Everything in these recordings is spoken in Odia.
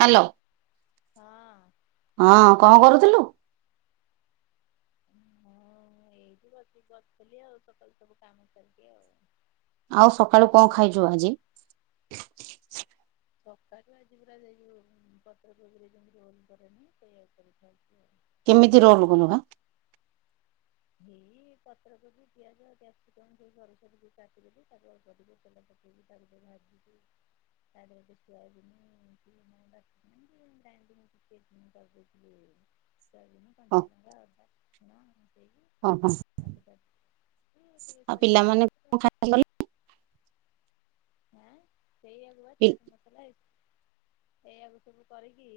ହାଲୋ ହଁ ହଁ କଣ କରୁଥୁଲୁ ମୁଁ ଏଇଠି ବସିକି ଗପୁଥିଲି ଆଉ ସକାଳୁ ସବୁ କାମ ସାରିକି ଆଉ ଆଉ ସକାଳୁ ଆଜି କଣ ବର୍ଷା ଖାଇଛୁ ଆଜି ସକାଳୁ ଆଜି ପୁରା ଯୋଉ ପତ୍ର ପରେ ଯ ରୋଲ କରେନି ସେଇଆକୁ କରିକି ଖାଇଛି ଆଉ କେମିତି ରୋଲ କଲୁ ମ ହେଇ ପତ୍ରକୋବି ପିଆଜ କ୍ୟାପସିକମ ଦେଇକି ସେ ସରୁ ସବୁ କାଟିଦେଲି ତାକୁ ଅଳ୍ପ ଟିକେ ତେଲ ପକେଇକି ତା ପରେ ଭାଜିକି [inaudible] ତା ଦେହରେ ଟିକେ ଶୋଇୟାବିନୀ କି ଟିକେ ଗ୍ରାଇଣ୍ଡିଂ କରିଦେଇଥିଲି ଶୋଇୟାବିନୀ ହଁ କଞ୍ଚା ଲଙ୍କା ଅଦା ରସୁଣ ଦେଇକି ହଁ ହଁ ତାକୁ ତା ଆଉ ଟିକେ ପିଲାମାନେ ଶୋଇୟା କଣ ସଶ ଖାଇ ଗଲେ ଆଁ ସେଇଆଗୁ ବା ପି- ଚାଟ ମସଲା ଏଇ ଏଇଆକୁ ସବୁ କରିକି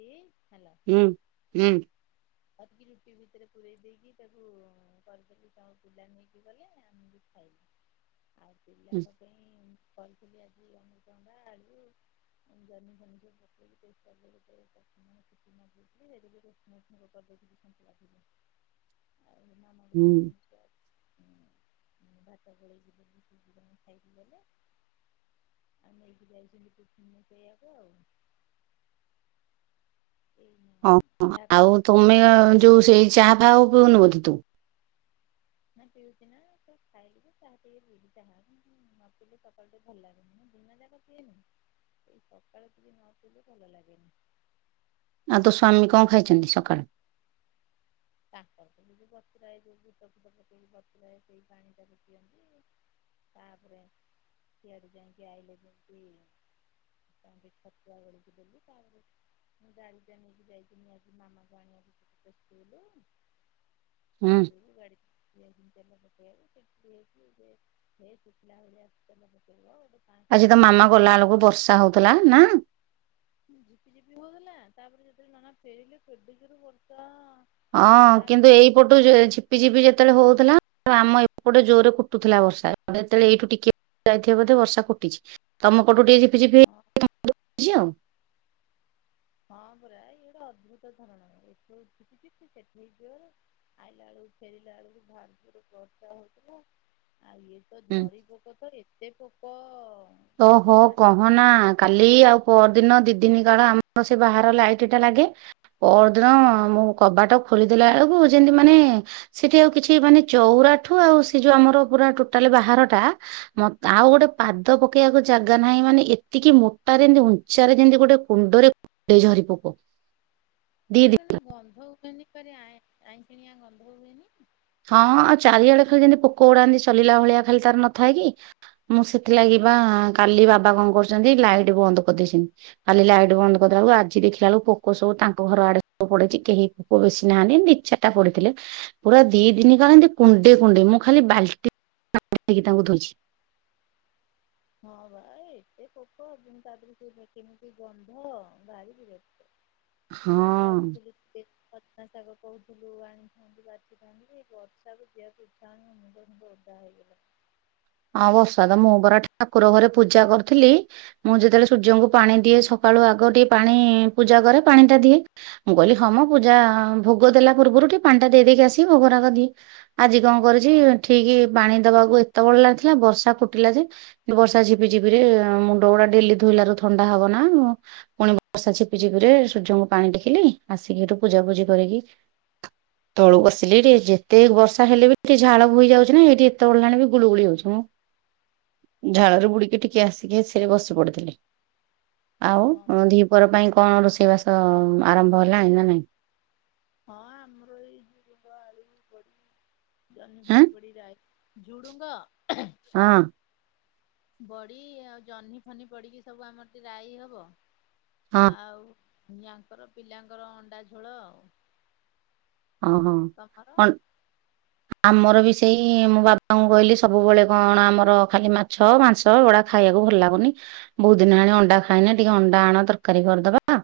ହେଲା ହୁଁ ହୁଁ କରିକି ରୁଟି ଭିତରେ ପୂରେଇ ଦେଇକି ତାକୁ କରିଦେଲି ତାଙ୍କ ପୁଲା ନେଇକି ଗଲେ ଆମେ ବି ଖାଇଲୁ [inaudible] ଆଉ ହୁଁ ପିଲାଙ୍କ ପାଇଁ କରିଥିଲି ଆଜି ଅମୃତଭଣ୍ଡା ଆଳୁ ଯହ୍ନି ଫହ୍ନି ଟିକେ ପକେଇକି [inaudible] [unintelligible] ହୁଁ ହୁଁ, ଭାତ ଗୋଳେଇକି ଦେଲି ସେ ଦି ଜଣ ଖାଇକି ଗଲେ। ଆଉ ନେଇକି ଯାଇଛନ୍ତି ଟିଫିନ୍ ରେ ସେୟାକୁ ଆଉ। ଏଇ [inaudible] ଓ ହୋ ଯାହା ଆଉ ଖାଇବା ତୁମେ ଯୋଉ ସେଇ ଚା ଫାହା ଆଉ ପିଉନୁ ବୋଧେ ତୁ? ନା ପିଉଚି ନା ତ ଖାଇକି ଚାହା ଟିକେ ପିଇବି ଚାହା ନ ପିଇଲେ ସକାଳୁ ଟିକେ ଭଲ ଲାଗେନି ଦିନ ଯାକ ପିଏନି, ଏଇ ସକାଳେ ଟିକେ ନ ପିଇଲେ ଭଲ ଲାଗେନି। ଆଉ ତୋ ସ୍ଵାମୀ କଁ ଖାଇଛନ୍ତି ସକାଳ? ତାଙ୍କର ଯଉ ବତୁରାଏ ଯୋଉ ବୁଟ ଫୁଟ ପକେଇକି ବତୁରାଏ ସେଇ ପାଣି ଟାକୁ ପିଅନ୍ତି। ତାପ୍ ରେ ସିଆଡୁ ଯାଇଁକି ଆଇଲେ ଯେମତି ତାଙ୍କୁ ଟିକେ ଛତୁଆ ଗୋଳିକି ଦେଲି, ତାପରେ ମୁଁ ଗାଡି ଟା ନେଇକି ଯାଇଥିନି ଆଜି ମାମାକୁ ଆଣିବାକୁ ତା ସ୍କୁଲୁ। ହୁଁ ସେଇ ଯୋଗୁ ଗାଡି ଯାଇଥିଲି ତେଲ ପକେଇବାକୁ [unintelligible] ହେ ଫୁଟିଲା ଭଳିଆ ତେଲ ପକେଇବ ଆଉ। ଆଜି ତ ମାମା ଗଲା ବେଳୁକୁ ବର୍ଷା ହଉଥିଲା ନା? ଝିପି ଝିପି ହଉଥିଲା ତାପରେ ଯେତେବେଳେ ନନା ଫେରିଲେ କେଡେ ଜୋରେ ବର୍ଷା। ହଁ କିନ୍ତୁ ତାପରେ ଏଇପଟୁ ଝି ଝିପି ଝିପି ଯେତେବେଳେ ହଉଥିଲା ଆମ ଏପଟେ ଜୋର୍ ରେ କୁଟୁଥିଲା ବର୍ଷା ଯେତେବେଳେ ଏଇଠୁ ଟିକେ ଯାଇଥିବେ ବୋଧେ ବର୍ଷା କୁଟିଚି। ତମ ପଟୁ ଟିକେ ଝିପିଝିପିଇ ହଁ ହେଇ [inaudible] ଯାଇଛି ଆଉ। ହଁ ପରା ଇଏ ଗୋଟେ ଅଭୁତ ଧରଣର ଏଠୁ ଉଠୁକି ଯିବି ସେଠିକି ଜୋରେ ଆଇଲା ବେଳକୁ ଫେରିଲା ବେଳକୁ ଭାରି ଜୋରେ ବର୍ଷା ହଉଥିଲା। ଆଉ ଇଏ ତ ହୁଁ ଝରି ପୋକ ତ ଏତେ ପୋକ ମାନେ ଓହୋ ରାତିରେ କହନା କାଲି ଆଉ ପଅର ଦିନ ଦି ଦିନି କାଳ ଆମର ସେ ବାହାର ଲାଇଟ୍ ଟା ଲାଗେ। ପଅରଦିନ ଆଁ ମୁଁ କବାଟ ଖୋଲିଦେଲା ବେଳକୁ ଯେମତି ମାନେ ସେଠି ଆଉ କିଛି ମାନେ ଚଉରାଠୁ ଆଉ ସେ ଯୋଉ ଆମର ପୁରା ଟୋଟାଲ୍‌ ବାହାର ଟା ମତେ ଆଉ ଗୋଟେ ପାଦ୍ ପାଦ ପକେଇଆକୁ ଜାଗା ନାହିଁ ମାନେ ଏତିକି ମୋଟାରେ ଯେମିତି ଉଞ୍ଚାରେ ଯେମତି ଗୋଟେ କୁଣ୍ଡରେ ଏଇ ଝରି ପୋକ। ଦି ସିଏ ଦି କେମିତିଆ ଗନ୍ଧ ହୁଏନି ଖାଲି ଆଇଁ ଆଇଁସିଣିଆଁ ଗନ୍ଧ ହୁଏନି। ହଁ ଆଉ ଚାରିଆଡେ ଖାଲି ଯେମିତି ପୋକ ଗୁଡା ଏମିତି ସଲିଲା ଭଳିଆ ଖାଲି ତାର ନଥାଏ କି? ମୁଁ ସେଥିଲାଗି ବା କାଲି ବାବା କଣ କରିଛନ୍ତି ଲାଇଟ୍ ବନ୍ଦ କରିଦେଇଛନ୍ତି। କାଲି ଲାଇଟ୍ ବନ୍ଦ କରିଦେଲାବେଳୁକୁ ଆଜି ଦେଖିଲା ବେଳୁକୁ ପୋକ ସବୁ ତାଙ୍କ ଘର ଆଡେ ସବୁ ପଡିଛି କେହି ପୁଅ ବେଶି ନାହାନ୍ତି ଦି ଚାରଟା ପଡିଥିଲେ। ପୁରା ଦି ଦିନି କାଳ ଏମତି କୁଣ୍ଡେ କୁଣ୍ଡେ ମୁଁ ଖାଲି ବାଲ୍ଟି ପାଣି ଆଣିକି ତାଙ୍କୁ ଧୋଇଛି। ହଁ ବା ଏତେ ପୋକ ଯେମତି ତାଧିରୁ ମେଞ୍ଚେ ମେଞ୍ଚେ ଗନ୍ଧ ଭାରି ବିରକ୍ତ। [inaudible] ଆଜି ହଁ। ଭାବିଥିଲି କେ ସଜନା ଶାଗ କହୁଥିଲୁ ଆଣିଥାନ୍ତି ବାଛିଥାନ୍ତି ବର୍ଷାକୁ ଯିବା କୁ ଇଚ୍ଛା ହଉନି ମୋ ମୁଣ୍ଡ ଫୁଣ୍ଡ ଓଦ୍ ଦା ହେଇଗଲା। ଆଉ ବର୍ଷା ତ ଛାଡିବ ମୁଁ ବୋଲି ପରା ଠାକୁର ଘରେ ପୂଜା କରୁଥିଲି ମୁଁ ଯେତେବେଳେ ସୂର୍ଯ୍ୟଙ୍କୁ ପାଣି ଦିଏ ସକ୍ କାଳୁ ଆଗ ଟିକେ ପାଣି ପୂଜା କରେ। ପାଣି ଟା ଦିଏ ମୁଁ କହିଲି ହଁ ମ ପୂଜା ଭୋଗ ଦେଲା ପୂର୍ବରୁ ଟିକେ ପାଣି ଟା ଦେଇ ଦେଇକି ଆସିକି ଭୋଗରାଗ ଦିଏ। ଆଜି କଣ କରିଚି ଠିକି ପାଣି ଦବାକୁ ଏତେବଳ ଲାଗିଥିଲା ବର୍ଷା କୁଟିଲା ଯେ ବର୍ଷା ଝିପି ଝିପିରେ ମୁଣ୍ଡ ଗୁଡା ଡେଲି ଧୋଇଲାରୁ ଥଣ୍ଡା ହବ ନା ଆଉ? ପୁଣି ବର୍ଷା ଝିପି ଝିପି ରେ ସୂର୍ଯ୍ୟଙ୍କୁ ପାଣି ଟେକିଲି ଆସିକି ଏଠୁ ପୂଜାପୂଜି କରିକି [inaudible] ତଳୁକୁ ଆସିଲି ହାରି ଯେତେ ବର୍ଷା ହେଲେ ବି ଟିକେ ଝାଳ ଭୋଇଯାଉଚି ନା ଏଠି ଏତେ ବଳହେଲାଣି ବି ଗୁଗୁଳି ହଉଛି। ହୁଁ, ଝାଳରୁ ବୁଡିକି ଟିକେ ଆସିକି ଏସିିରେ ବସି ପଡିଥିଲି। ଆଉ ହଁ ଧିପଅର ପାଇଁ କଣ ରୋଷେଇବାସ ଆରମ୍ଭ ହେଲାଣି ନା ନାଇଁ? ହଁ ଆମର ଏଇ ଝୁଡୁଙ୍ଗ ଆଳୁ ପଡି ଜହ୍ନି ଆଁ ଫହ୍ନି ପୋଡି ଯାଏ। ଝୁଡ଼ୁଙ୍ଗ? ହଁ। ବଡି ଆଉ ଜହ୍ନି ଫହ୍ନି ପଡ଼ିକି ସବୁ ଆମର ଟିକେ ରାଇ ହବ। ହଁ ଆଉ ୟାଙ୍କର ପିଲାଙ୍କର ଅଣ୍ଡା ଝୋଳ ଆଉ। ଅଁ ହଁ। ତମର? [inaudible] ଆମର ବି ସେଇ ମୁଁ ବାବାଙ୍କୁ କହିଲି ସବୁବେଳେ କଣ ଆମର ଖାଲି ମାଛ ମାଂସ ଗଡା ଖାଇବାକୁ ଭଲ ଲାଗୁନି। ବହୁତ୍‌ ଦିନି ହେଆଣି ଅଣ୍ଡା ଖାଇନେ ଟିକେ ଅଣ୍ଡା ଆଣ ତରକାରୀ କରିଦବା।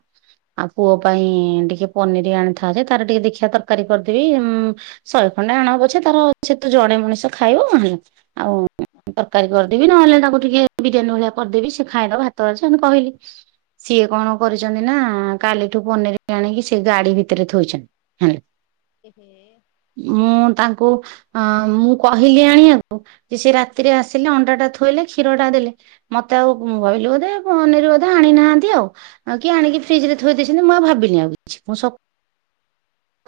ଆଉ ପୁଅ ପାଇଁ ଟିକେ ପନିର ଆଣିଥା ଯେ ତାର ଟିକେ ଦେଖିବା ତାର କାରୀ କରିଦେବି, ଉଁ ଶହେ ଖଣ୍ଡେ ଆଣ ପଛେ ତାର ସେ ତ ଜଣେ ମଣିଷ ଖାଇବ ଆହିଁ ଆଉ ତରକାରୀ କରିଦେବି ନହେଲେ ତାକୁ ଟିକେ ବିରିୟାନୀ ଭଳିଆ କରିଦେବି ସେ ଖାଇଦବ ଭାତ ଅଛି ଏମତି କହିଲି। ସିଏ କଣ କରିଚନ୍ତି ନା କାଲିଠୁ ପନିର ଆଣିକି ସେ ଗାଡି ଭିତରେ ଥୋଇଚନ୍ତି। ହୁଁ। ଏ ହେ। ମୁଁ ତାଙ୍କୁ ଅ ମୁଁ କହିଲି ଆଣିବାକୁ ସେ ରାତିରେ ଆସିଲେ ଅଣ୍ଡା ଟା ଥୋଇଲେ କ୍ଷୀରଟା ଦେଲେ ମତେ ଆଉ ମୁଁ କହିଲି ବୋଧେ ପନିରି ବୋଧେ ଆଣିନାହାନ୍ତି ଆଉ। ଆଉ କି ଆଣିକି ଫ୍ରିଜ ରେ ଥୋଇ ଦେଇଛନ୍ତି ମୁଁ ଆଉ ଭାବିନି ଆଉ କିଛି ମୁଁ ସ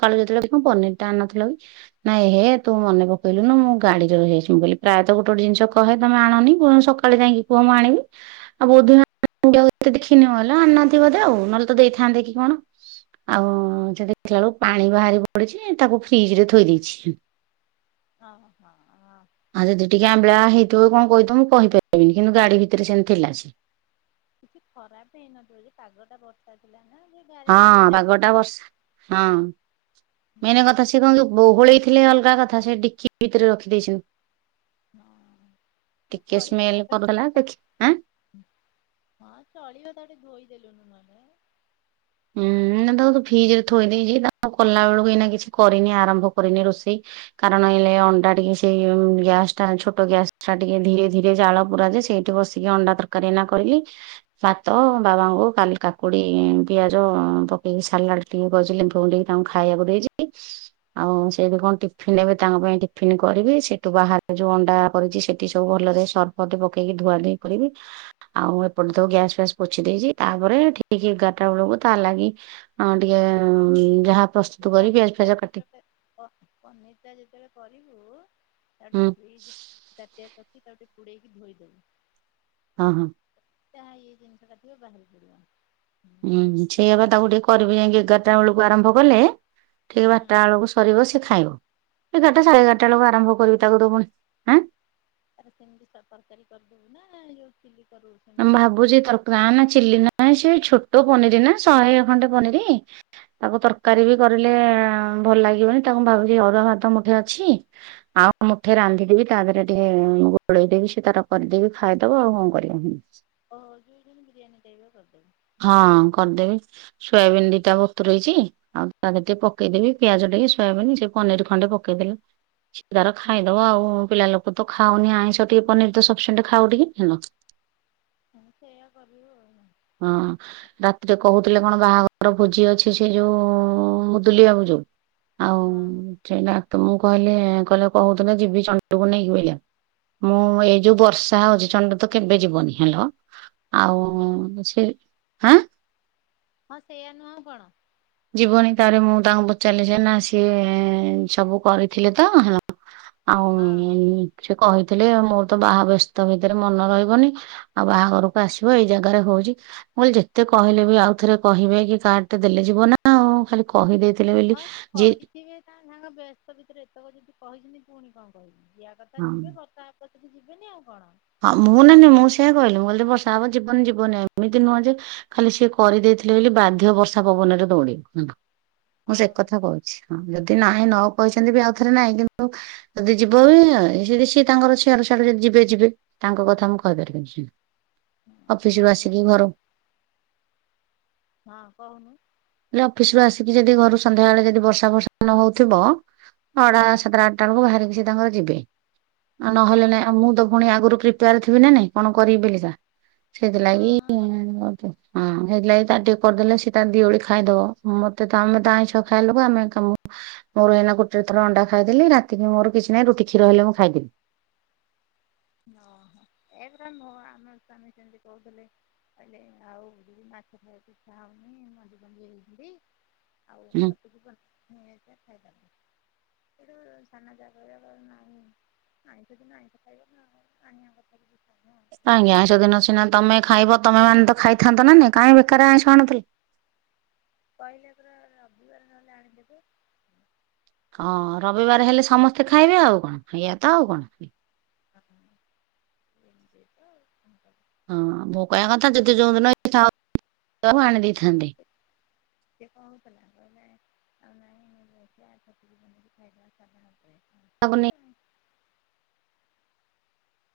କାଳୁ ଯେତେବେଳେ [unintelligible] ପନିର ଟା ଅଣିନଥିଲ କି? ନାଇଁ ହେ ତୁ ମନେ ପକେଇଲୁନୁ ମୁଁ ଗାଡିରେ ରହିଯାଇଛି ମୁୁ ବୋଲି ପ୍ରାୟ ତ ଗୋଟେ ଗୋଟେ ଜିନସ କହେ ତମେ ଆଣନି କୋଉ ଦିନ ସକା ତଳେ ଯାଇକି ପୁଅ ମୁ ଆଣିବି। ଆଉ ବୋଧ [unintelligible] କ୍ଷଣିବ ହେଲା ଆଣି ନାହାନ୍ତି ବୋଧେ ଆଉ ନହେଲେ ତ ଦେଇଥାନ୍ତେ କି କଣ। ଆଉ ଯଦି [unintelligible] ବଳକୁ ପାଣି ବାହାରି ପଡିଛି ତାକୁ ଫ୍ରିଜ ରେ ଥୋଇ ଦେଇଛି। ଅ ହୋ ଅ। ଆଉ ଯଦି ଟିକେ ଆମ୍ବିଳା ହେଇଥିବ କଣ କହିଥିବ ମୁଁ କହିପାରିବିନି କିନ୍ତୁ ଗାଡି ଭିତରେ ସେମିତି ଥିଲା ସେ। କିଛି ଖରାପ ହେଇନଥିବ ଯେ ପାଗ ଟା ବର୍ଷା ଥିଲା ନା ଗାଡି ହଁ ଗାଡିଟା ଯଦି ପାଗଟା ଖରାପ ବର୍ଷା ହଁ। ହୁଁ ମେନ କଥା ସି କଣ ବହୁଳେଇ ଥିଲେ ଅଲଗା କଥା ସେ ଡିକି ଭିତରେ ରଖି ଦେଇଛନ୍ତି। ହଁ। ହେଲେ ଟିକେ ଚଳିବ ସ୍ମେଲ କରୁଥିଲା ତାଙ୍କ ଦେଖିଁ ଆଁ ହଁ ଚଳିିବ ତାକୁ ଟିକେ ଧୋଇ ଦେଲୁନୁ ନହେଲେ। ହୁଁ ନା ତାକୁ ଫ୍ରିଜ ରେ ଥୋଇ ଦେଇେଇଛି ତା କଲା ବେଳକୁ ଏଇନା କିଛି କରିନି ଆରମ୍ଭ କରିନି ରୋଷେଇ। କାରଣ ହେଲେ ଅଣ୍ଡା ଟିକେ ସେଇ ଗ୍ୟାସ ଟା ଛୋଟ ଗ୍ୟାସ ଟା ଟିକେ ଧୀରେ ଧୀରେ ଜାଳ ପୁର ଯେ ସେଇଠି ବସି ଟିକେ ଅଣ୍ଡା ତରକାରୀ ଏଇନା କରିକି ସାତ ବାବାଙ୍କୁ କାଲି କାକୁଡି ପିଆଜ ପକେଇକି ସାଲାଡ ଟିକେ କରିଛି ଲେମ୍ଵୁ ଫେମ୍ବୁ ଦେଇକି ତାଙ୍କୁ ଖାଇବାକୁ ଦେଇକି ଆଉ ସେଇଠି କଣ ଟିଫିନ ନେବେ ତାଙ୍କ ପାଇଁ ଟିଫନ୍ କରିବି ସେଠୁ ବାହାରେ ଯୋଉ ଅଣ୍ଡା କରିଛି ସେ ଠି ସବୁ ଭଲରେ ସର୍ପ ଫର୍ପ ପକେଇକି ଧୁଆ ଧୁଇ କରିବି ଆଉ ଏପଟେ ତ ଗ୍ୟାସ ଫ୍ୟାସ୍ ପୋଛି ଦେଇଛି ତାପରେ ଠିକ ଏଗାର ଟା ବେଳକୁ ତା ଲାଗି ଟିକେ ଯାହା ପ୍ରସ୍ତୁତ ଏ କରି ପନ ପିଆଜ ଫିଆଜ କାଟି [unintelligible] ପନିର ଟା ଯେତେବେଳେ କରିବୁ ହୁଁ ତାଟେ ଫ୍ରିଜ ତାଟିଆ ରେ ରଖି ତାକୁ ଟିକେ ପୁଡେଇକି ଧୋଇଦବୁ। ହଁ ହଁ। ଯହା ଇଏ ଜିନିଷ ଟା ଥିବ ବାହାରି ପଡିବ। ହୁଁ ସେଇଆପ ତାକୁ ଟିକେ କରିବି ଯାଇକି ଏଗାରଟା ବେଳକୁ ଆରମ୍ଭ କଲେ ଠିକ ହୁଁ ବାରଟା ବେଳକୁ ସରିବ ସେ ଖାଇବ ଏଗାରଟା ସାଢେ ଏଗାରଟା ବେଳକୁ ଆରମ୍ଭ କରିବି ତାକୁ ତ ପୁଣି ଆଁ ତାର ସେମିତି ତରକାରୀ କରିଦବୁ ନା ଯୋଉ ଚିଲି କରୁ ମୁଁ ସେମିତିଆ କରିବୁ ଭାବୁଛି ତରକାର ନା ଚିଲି ନା ସେ ଛୋଟ ପନିର ନା ଶହେ ଖଣ୍ଡେ ପନିର। ତାକୁ ତରକାରୀ ବି କରିଲେ ଭଲ ଲାଗିବନି ତାକୁ ମୁଁ ଭାବୁଛି ଅରୁଆ ଭାତ ମୁଠେ ଅଛି ଆଉ ମୁଠେ ରାନ୍ଧିଦେବି ତା ଦେହରେ ଟିକେ ଗୋଳେଇଦେବି ସେ ତାର କରିଦେବି ଖାଇଦବ ଆଉ କଣ କରିବା। [unintelligible] ଓହୋ ଯୋଉ [unintelligible] ବିରିୟାନୀ ଭେଳିଆ କରିଦବୁ। ହଁ କରିଦେବି ସୋୟାବିିନ ଦିଟା ବତୁରେଇଚି ଆଉ ତା ଦେହରେ ଟିକେ ପକେଇଦେବି ପିଆଜ ଟିକେ ଶୋୟାବିନି ସେ ପନିର ଖଣ୍ଡେ ପକେଇଦେଲେ ସେ ତାର ଖାଇଦବ ଆଉ ପିଲା ଲୋକ ତ ଖାଉନି ଆଇଁଷ ଟିକେ ପନିର ତ ସଫିସେଣ୍ଡ ଖାଉ ଟିକେ ହେଲା। ହଁ ସେଇୟା କରିବୁ ଆଉ। ହଁ। ରାତିରେ କହୁଥିଲେ କଣ ବାହାଘର ଭୋଜି ଅଛି ସେ ଯୋଉ ମୁଦୁଲିିବାବୁ ଯୋଉ। ହଁ ହଁ। ସେଇ ଡାକ୍ତ ମୁଁ କହିଲେ କହିଲେ କହୁଥିଲ ଯିବି ଚଣ୍ଡକୁ ନେଇକି [unintelligible] ମୁଁ ଏଇ ଯୋଉ ବର୍ଷା ହଉଛି ଚଣ୍ଡ ତ କେବେ ଯିବନି ହେଲୋ। ହଁ ହଁ ଆଉ ସେ ହାଁ ହଁ ସେଇୟା ନୁହଁ ଆଉ କଣ? ଯିବନି ତାରେ ମୁଁ ତାଙ୍କୁ ପଚାରିଲି ସେ ନା ସିଏ ସବୁ କରିଥିଲେ ତ ହଁ ଆଉ ହଁ। ସେ କହିଥିଲେ ମୋର ତ ବାହା ବ୍ୟସ୍ତ ଭିତରେ ମନ ରହିବନି। ଆଉ ବାହାଘରକୁ ଆସିବ ଏଇ ଜାଗାରେ ହଉଚି। ମୁଁ କହିଲି ଯେତେ କହିଲେ ବି ଆଉ ଥରେ କହିବେ କି କାର୍ଡ ଟେ ଦେଲେ ଯିବ ନା। ହଁ ହାଲୋ। କହିଦେଇଥିଲେ। ବୋଲି ହଁ ସେ ଯେ କହିଥିବେ ତା ନାଙ୍ଗ ବ୍ୟସ୍ତ ଭିତରେ ଏତକ ଯେଦି କହିଛନ୍ତି ପୁଣି କଣ କହିବି ଯିବା କଥା ହଁ ଯିବେ କଥା କତକି ଯିବେନି ଆଉ କଣ। ହଁ ମୁଁ ନାଇ ନାଇ ମୁଁ ସେଇଆ କହିଲି ମୁ କହିଲି ବର୍ଷା ହବ ଯିବନି ଯିବନି ଏମିତି ନୁହଁ ଯେ ଖାଲି ସିଏ କରିଦେଇଥିଲେ ବୋଲି ବାଧ୍ୟ ବର୍ଷା ପବନରେ ଦୌଡିବ ମୁଁ ସେ ହଁ କଥା କହୁଛି। ବୋଧେ ନାହିଁ ନ କହିଛନ୍ତି ବି ଆଉଥରେ ନାହିଁ କିନ୍ତୁ ଯଦି ଯିବ ହ ସେ ସିଏ ତାଙ୍କର ସିଆଡୁ ସିଆଡୁ ଯଦି ଯିବେ ଯିବେ। ତାଙ୍କ କଥା ମୁଁ କହିପାରିବିନି ହି ଅଫିସ୍ ରୁ ଆମ ଆସିକି ଘର ହଁ ହଁ କହୁନୁ। ଏଲେ ଅଫିସ ରୁ ଆସିକି ଯେଦି ଘରୁ ସନ୍ଧ୍ୟା ବେଳେ ଯେଦି ବର୍ଷା ବର୍ଷା ନ ହଉଥିବ ଅଡା ହଁ ସାତଟାଆ ଟା ବଳକୁ ବାହାରିକି ସେ ତାଙ୍କର ଯିବେ ହଁ ନହେଲେ ନାଇ ମୁଁ ତ ପୁଣି ଆଗୁରୁ କ୍ରିପ୍ ପେୟାର୍ ଥିବି ନା ନାଇଁ କଣ କରିବି ବେଲିିକା ସେଇଥିଲାଗି ହଁ ହୁଁ ହେଥିଲାଗି ତାର୍ ଟିକେ କରିଦେଲେ ସେ ତାର୍ ଦିଓଳି ଖାଇଦବ ମତେ ତ ଆମେ ତ ଆଇଁଷ ଖାଇବା ଲୋକ ଆମେ କାମ ମୋର ଏଇନା ଗୋଟରେ ଥର ଅଣ୍ଡା ଖାଇଦେଲି ରାତିକୁ ମୋର କିଛି ନାହିଁ ରୁଟି କ୍ଷୀର ହେଲେ ମୁଁ ଖାଇଦେବି। ଓହୋ ଏପରା ନହ ଆମେ ସ୍ୱାମୀ ସେମତି କହୁଥିଲେ। ହେଲେ ଆଉ ରୁହି ମାଛ ଖାଇବାକୁ ଇଚ୍ଛା ହଉନି ମଞ୍ଜି ଫଞ୍ଜି ହେଇଯାଇଛନ୍ତି। ଆଉ ଛତୁକୁ କଣ ନେଇ ଆସିବା ଖାଇଦବା। ସେଇଠୁ ସାନ ଜାଗାରେ ରହି ନାହିଁ। ଆଇଁଷ ଦିନ ଆଇଁଷ ଖାଇବା। ଆଉ ଅନ୍ୟ କଥା ବି [unintelligible] କାଇଁକି ଆଇଁଷ ଦିନ ସିନା ତମେ ଖାଇବ ତମେ ମାନେ ତ ଖାଇଥାନ୍ତ ନା ନାଇ କାଇଁ ବେକାର ଆଇଁଷ ଆଣୁଥିଲ। କହିଲେ ପରା ରବିବାର ନହେଲେ ଆଣିଦେବେ। ହଁ ରବିବାର ହେଲେ ସମସ୍ତେ ଖାଇବେ ଆଉ କଣ ଏଇଆ ତ ଆଉ କଣ? ଆପଣ? ଏମିତି ତ ଆଉ କଣ କଥା। ହଁ ମୋ କହିଆ କଥା ଯଦି ଯୋଉଦିନ [unintelligible] ଆଣି ଦେଇଥାନ୍ତେ। ସିଏ କହୁଥିଲା କହିଲା ଆଉ ନାଇ ଏବେ ଦେଖିଆ ଛତୁକୁ ବନେଇକି ଖାଇବା ସାଧା ଖାଇବା। ହେ ଲାଗୁନି ସେମତି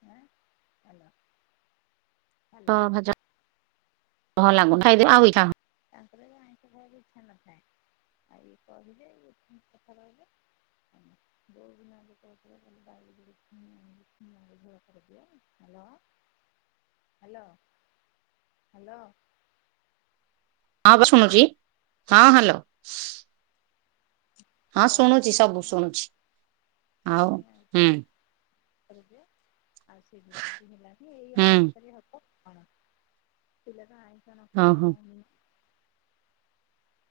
ଆଁ ହାଲୋ। ହାଲୋ ପା ଭଜା ଭଲଲାଗୁନ ଖାଇଦେ ଆଉଏଇଖା ତାଙ୍କର ବି ଆଇଁଷ ଖାଇବାକୁ ଇଚ୍ଛା ନଥାଏ। ଆଉ ଇଏ କହିବେ ଇଏ ପୁଣି କଥା ରହିବ। ଉଁ। ଯୋଉଦିନ ଯେତବେଳେ ତାଏଲେ ଡାଲି କରି ଉମ୍ ଉଁ ଦିଅ ନହଲ ହ ହ୍ୟାଲୋ ହ୍ୟାଲୋ। ହଁ ବା ଶୁଣୁଚି। ହଁ ହ୍ୟାଲୋ। [unintelligible] କରୁଚି। ସବୁ ଶୁଣୁଛି ଆଉ ହୁଁ ଆଉ ଶୀଘ୍ର ହେଲା ଯେ ଏଇ ହୁଁ ଅଣ୍ଡା ତରକାରୀ ଭାତ ଆଉଣ ପିଲାଟା ଆଇଁଷ ନ ଖାଇଲେ ଓହୋ ହଉନି।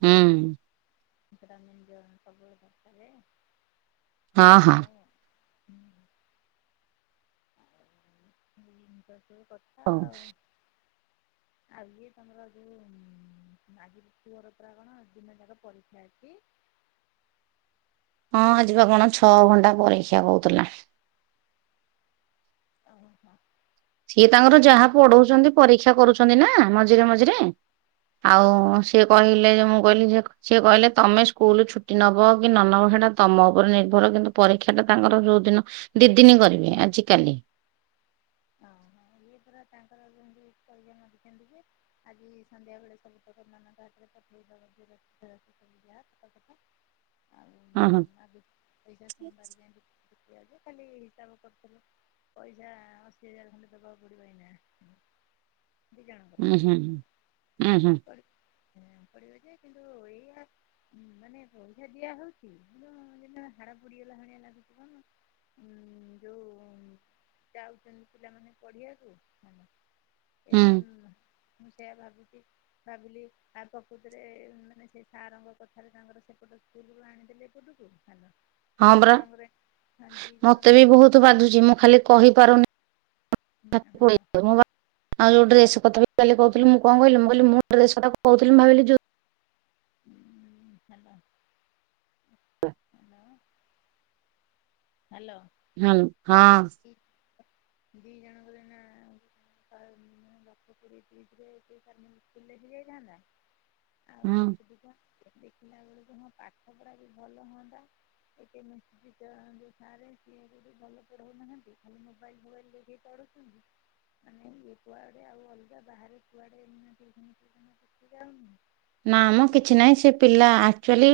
ହୁଁ। ସେଟା ଅନଲାଇନ୍ ରେ ସବୁବେଳେ ଖାଏ ହଁ ହଁ ହଉ। [unintelligible] ଏଇ ଜିନିଷ ସବୁ କଥା ଆଉ। ଆଜି ତମର ଯୋଉ ଆଜି ପୁଅର ପରା କଣ ଦିନ ଯାକ ପରୀକ୍ଷା ଅଛି। ହଁ ଆଜି ବା କଣ ଛଅ ଘଣ୍ଟା ପରୀକ୍ଷା କହୁଥିଲା। ଅହ। ସିଏ ତାଙ୍କର ଯାହା ପଢଉଛନ୍ତି ପରୀକ୍ଷା ଇଚ୍ଛା କରୁଛନ୍ତି ନା ମଝିରେ ମଝିରେ ଆଉ ସିଏ କହିଲେ ଯେ ମୁଁ କହିଲି ଯ ସିଏ କହିଲେ ତମେ ସ୍କୁଲରୁ ଛୁଟି ନେବ କି ନ ନେବ ସେଇଟା ତମ ଉପରେ ନିର୍ଭର କିନ୍ତୁ ପରୀକ୍ଷାଟା ତାଙ୍କର ଯେଉଁଦିନ ଦି ଦିନି କରିବି ଆଜିକାଲି ଓହୋ ଇଏ ପୁରା ତାଙ୍କର ଯେମିତି [unintelligible] ଦେଛନ୍ତି ଯେ ଆଜି ସନ୍ଧ୍ୟା ବେଳେ ସବୁ ପକ ନାନକ ହାତରେ ପଠେଇବା [unintelligible] ହ ଆଉ ଆଜି ପଇସା ସମବାର [unintelligible] ଯେ ଖାଲି ହିସାବ କରିୁଥିଲ ପଇସା ଅସ ଦିହଜାରେ ଖଣ୍ଡେ ଦେବାକୁ ପଡିବ ଏଇନା। ଦି ଜଣଙ୍କର ଉଁ ଉଁ ହୁଁ ପଡ଼ିବ ଯେ କିନ୍ତୁ ଏଇଆ ହୁଁ ମାନେ ପଇସା ଦିଆ ହଉଛି କିନ୍ତୁ ଯେମତି ହାଡ ପଡିଗଲା ଭଳିଆ ଲାଗୁଛି କଣ। ହଁ ଯୋଉ ଯାଉଛନ୍ତି। ପିଲାମାନେ ପଢିବାକୁ ଏ ହୁଁ ପର୍ଯ୍ୟନ୍ତ ମୁଁ ସେୟା ଭାବୁଛି। ଭାବିଲି ଆ ପ୍ରକୃତରେ ମାନେ ସେ ସାରଙ୍କ କଥାରେ ତାଙ୍କର ସେପଟ ସ୍କୁଲରୁ ଆଣି ଦେଲି ଏପଟକୁୁ ହାଲ ହଁ ବରା ମତେ ଜଣଙ୍କରେ ବି ବହୁତ ବାଧୁଛି ମୁଁ ଖାଲି କହିପାରୁନି ହାଲୋ [unintelligible] ଆଉ ଯୋଉ ଡେସ କଥା କାଲି କହୁଥିଲି ମୁ କହିଲି କହ ମୁଁ ଡ୍ରେସ କହୁଥିଲି ଭାବିଲି। ହଁ ହାଲ। ହ ହଁ। ହ୍ୟାଲୋ। ହଁ ହଁ। ଇ ଦି ଜଣଙ୍କର ଏନା [unintelligible] ଯାଇ ଯାଆନ୍ତା। ଆଉ ହୁଁ ଏଟି ଟିକା ଦେଖିଲା ବେଳକୁ ହଁ ପାଠ ପଢା ବି ଭଲ ହୁଅନ୍ତା କେମିତି ବି ଆରେ ସିଏ ଯଦି ଭଲ ପଢଉନାହାନ୍ତି ଖାଲି ମୋବାଇଲ ଫୋବାଇଲ ଦେଖିକି ପଢୁଛନ୍ତି। ମାନେ ଇଏ କୁଆଡେ ଆଉ ଅଲଗା ବାହାରେ କୁଆଡେ ଏମିତି [unintelligible] [unintelligible] ନା ଆମ କିଛି ନାହିଁ ସେ ପିଲା ଆଚୁଆଲି